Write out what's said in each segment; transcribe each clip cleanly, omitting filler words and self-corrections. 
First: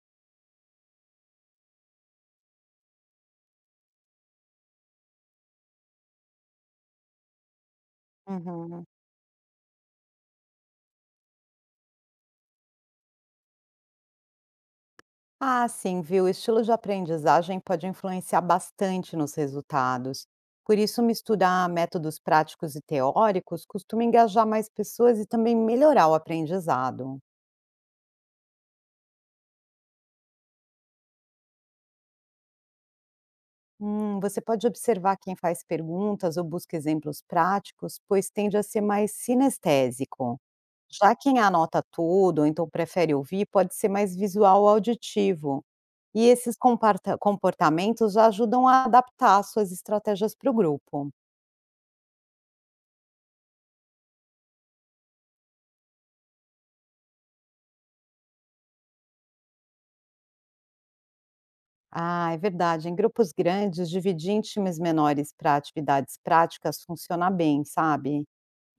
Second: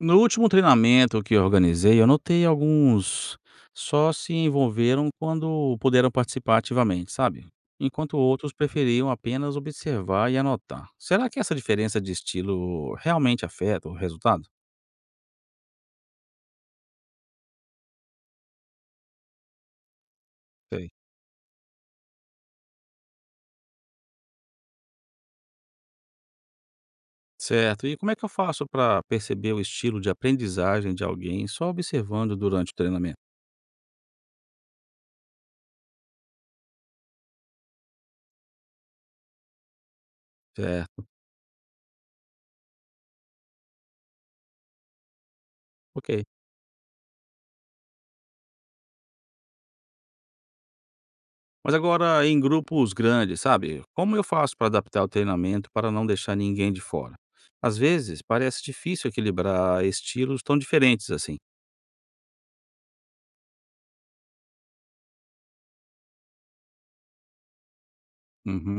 No último treinamento que eu organizei, eu notei alguns só se envolveram quando puderam participar ativamente, sabe? Enquanto outros Uhum. preferiam apenas observar e anotar. Será que essa diferença de estilo realmente afeta o resultado? Ah, sim, viu? O estilo de aprendizagem pode influenciar bastante nos resultados. Por Sei. isso, misturar métodos práticos e teóricos costuma engajar mais pessoas e também melhorar o aprendizado. Certo. E como é que eu faço para perceber o estilo de aprendizagem de alguém só observando durante o treinamento? Você pode observar quem faz perguntas ou busca exemplos práticos, pois tende a ser mais sinestésico. Certo. Já quem anota tudo, ou então prefere ouvir, pode ser mais visual ou auditivo. Ok. E esses comportamentos já ajudam a adaptar suas estratégias para o grupo. Mas agora em grupos grandes, sabe? Como eu faço para adaptar o treinamento para não deixar ninguém de fora? Às vezes parece difícil equilibrar estilos tão diferentes assim. Ah, é verdade. Em grupos grandes, dividir em times menores para atividades práticas funciona bem, sabe?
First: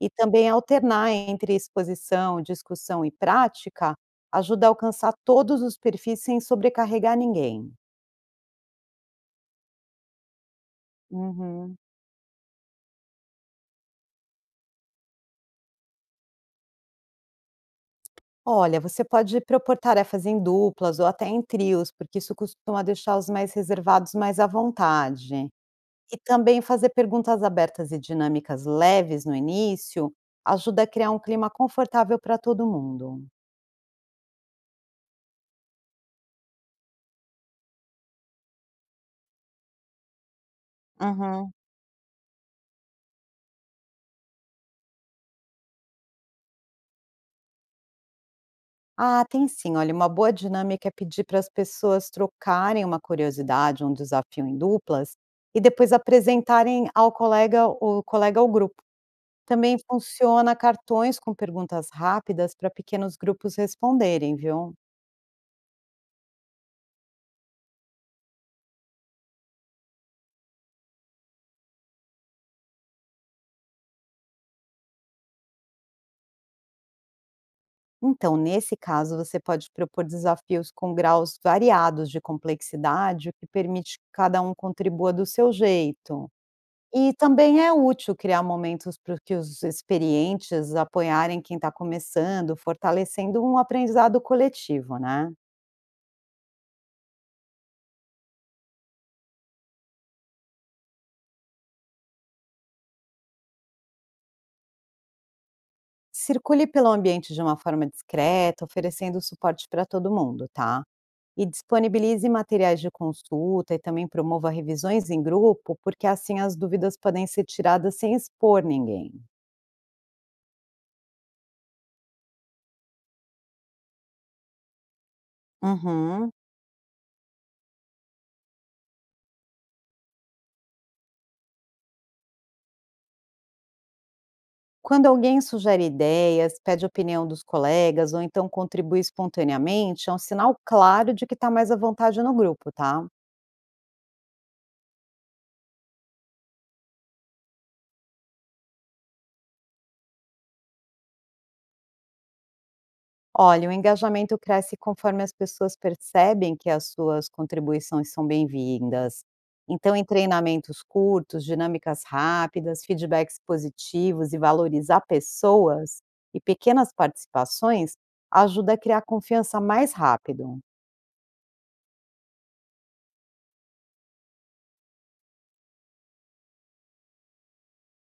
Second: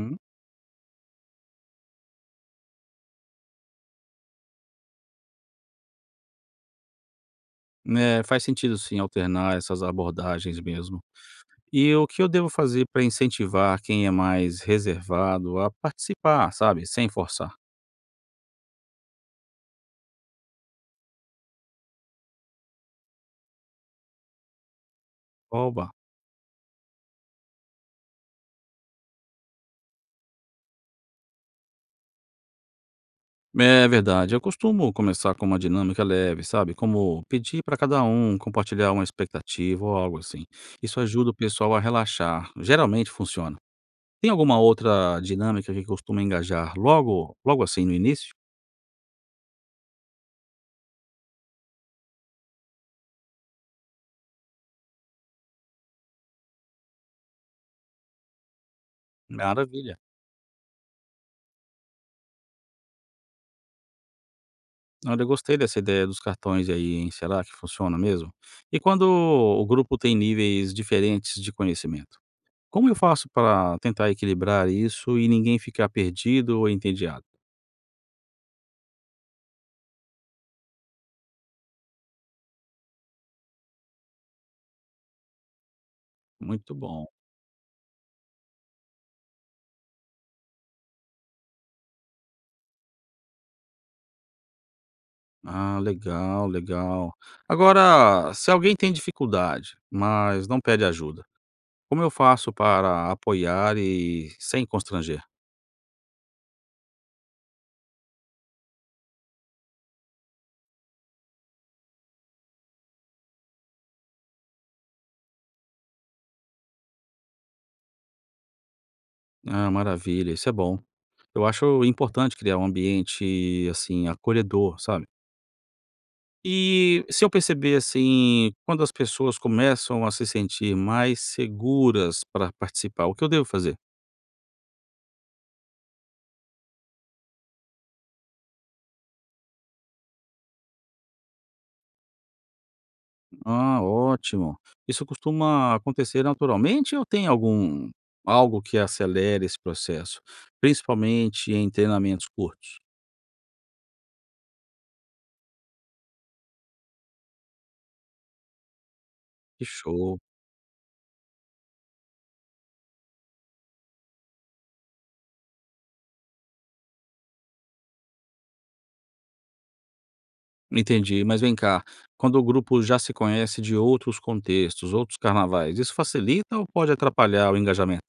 E também alternar entre exposição, discussão e prática ajuda a alcançar todos os perfis sem sobrecarregar ninguém. É, faz sentido sim alternar essas abordagens mesmo. Uhum. E o que eu devo fazer para incentivar quem é mais reservado a participar, sabe? Sem forçar? Olha, você pode propor tarefas em duplas ou até em trios, porque isso costuma deixar os mais reservados mais à vontade. Oba! E também fazer perguntas abertas e dinâmicas leves no início ajuda a criar um clima confortável para todo mundo. É verdade, eu costumo começar com uma dinâmica leve, sabe, como pedir para cada um compartilhar uma expectativa ou algo assim. Isso ajuda o Uhum. pessoal a relaxar, geralmente funciona. Tem alguma outra dinâmica que costuma engajar logo logo assim no início? Ah, tem sim. Olha, uma boa dinâmica é pedir para as pessoas trocarem uma curiosidade, um desafio em duplas, e depois apresentarem ao colega o colega ao grupo. Também Maravilha. funciona cartões com perguntas rápidas para pequenos grupos responderem, viu? Olha, eu gostei dessa ideia dos cartões aí, hein, será que funciona mesmo? E quando o grupo tem níveis diferentes de conhecimento, como eu faço para tentar equilibrar isso e ninguém ficar perdido ou entediado? Então, nesse caso, você pode propor desafios com graus variados de complexidade, o que permite que cada um contribua do seu jeito. Muito bom. E também é útil criar momentos para que os experientes apoiarem quem está começando, fortalecendo um aprendizado coletivo, né. Ah, legal, legal. Agora, se alguém tem dificuldade, mas não pede ajuda, como eu faço para apoiar e sem constranger? Circule pelo ambiente de uma forma discreta, oferecendo suporte para todo mundo, tá. E disponibilize materiais de consulta e também promova revisões em grupo, porque assim as dúvidas podem ser tiradas sem expor ninguém. Ah, maravilha, isso é bom. Eu acho importante criar um ambiente assim acolhedor, sabe? Uhum. E se eu perceber assim, quando as pessoas começam a se sentir mais seguras para participar, o que eu devo fazer? Quando alguém sugere ideias, pede opinião dos colegas ou então contribui espontaneamente, é um sinal claro de que está mais à vontade no grupo, tá? Ah, ótimo. Isso costuma acontecer naturalmente ou tem algum algo que acelere esse processo, principalmente em treinamentos curtos? Olha, o engajamento cresce conforme as pessoas percebem que as suas contribuições são bem-vindas. Que Então, em show. treinamentos curtos, dinâmicas rápidas, feedbacks positivos e valorizar pessoas e pequenas participações ajuda a criar confiança mais rápido. Entendi, mas vem cá, quando o grupo já se conhece de outros contextos, outros carnavais, isso facilita ou pode atrapalhar o engajamento?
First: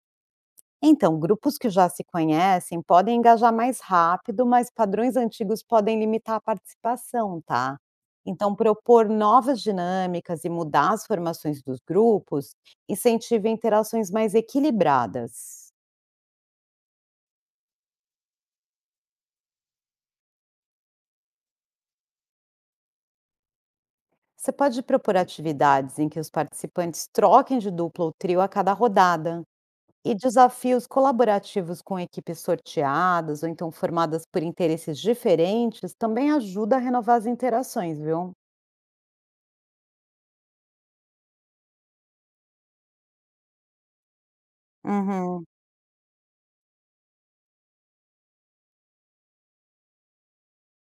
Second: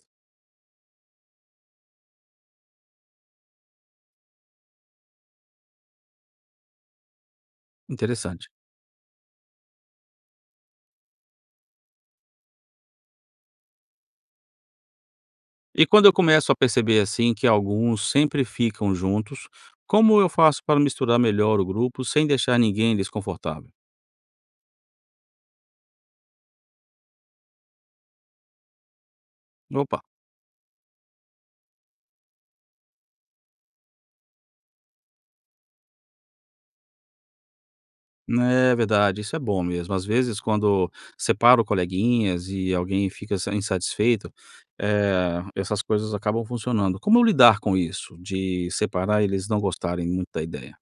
Então, grupos que já se conhecem podem engajar mais rápido, mas padrões antigos podem limitar a participação, tá? Interessante. Então, propor novas dinâmicas e mudar as formações dos grupos incentiva interações mais equilibradas. E quando eu começo a perceber assim que alguns sempre ficam juntos, como eu faço para misturar melhor o grupo sem deixar ninguém desconfortável? Você pode propor atividades em que os participantes troquem de dupla ou trio a cada rodada Opa. e desafios colaborativos com equipes sorteadas ou então formadas por interesses diferentes também ajuda a renovar as interações, viu? É verdade, isso é bom mesmo. Às vezes, quando separo coleguinhas e alguém fica insatisfeito, Uhum. essas coisas acabam funcionando. Como eu lidar com isso, de separar e eles não gostarem muito da ideia?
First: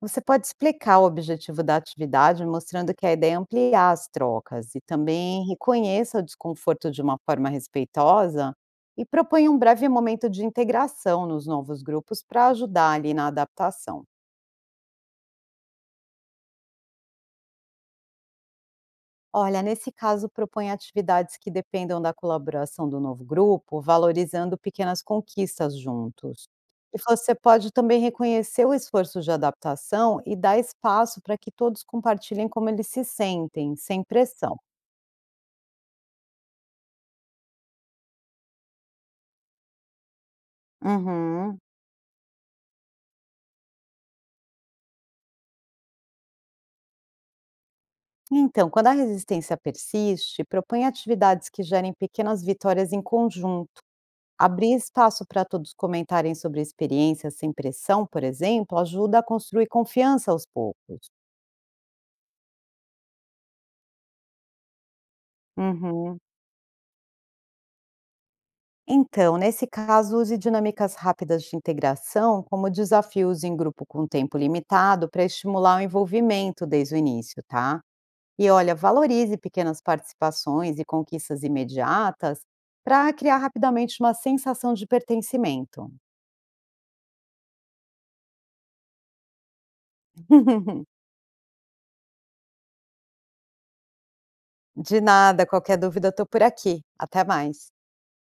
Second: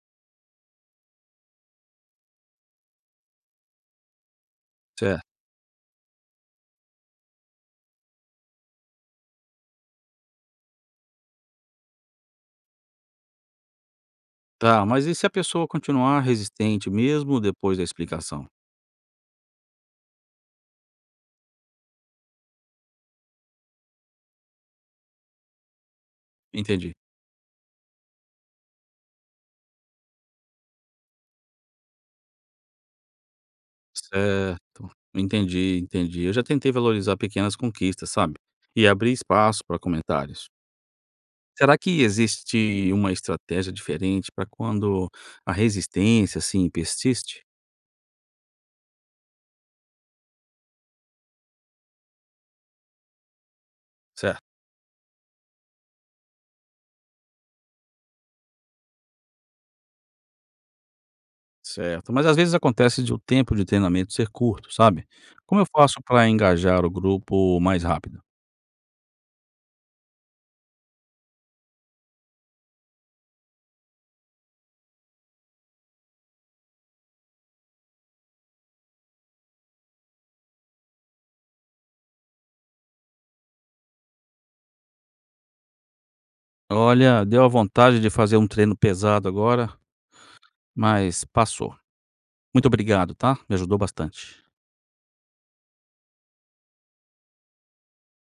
Você pode explicar o objetivo da atividade, mostrando que a ideia é ampliar as trocas e Certo. também reconheça o desconforto de uma forma respeitosa e proponha um breve momento de integração nos novos grupos para ajudar ali na adaptação. Tá, mas e se a pessoa continuar resistente mesmo depois da explicação? Olha, nesse caso, propõe atividades que dependam da colaboração do novo grupo, valorizando pequenas conquistas juntos. Entendi. E você pode também reconhecer o esforço de adaptação e dar espaço para que todos compartilhem como eles se sentem, sem pressão. Certo. Entendi, entendi. Eu já tentei valorizar pequenas conquistas, sabe? E abrir espaço para comentários. Uhum. Será que existe uma estratégia diferente para quando a resistência, assim, persiste? Então, quando a resistência persiste, propõe atividades que gerem pequenas vitórias em conjunto. Certo, Abrir espaço para todos comentarem sobre experiências sem pressão, por exemplo, ajuda a construir confiança aos poucos. certo. Mas às vezes acontece de o tempo de treinamento ser curto, sabe? Como eu faço Uhum. para engajar o grupo mais rápido? Então, nesse caso, use dinâmicas rápidas de integração, como desafios em grupo com tempo limitado, para estimular o envolvimento desde o início, tá? E olha, valorize pequenas participações e conquistas imediatas para criar rapidamente uma sensação de pertencimento. Olha, deu a vontade de fazer um treino pesado agora, mas passou. Muito obrigado, tá? Me ajudou bastante. De nada, qualquer dúvida, estou por aqui. Até mais.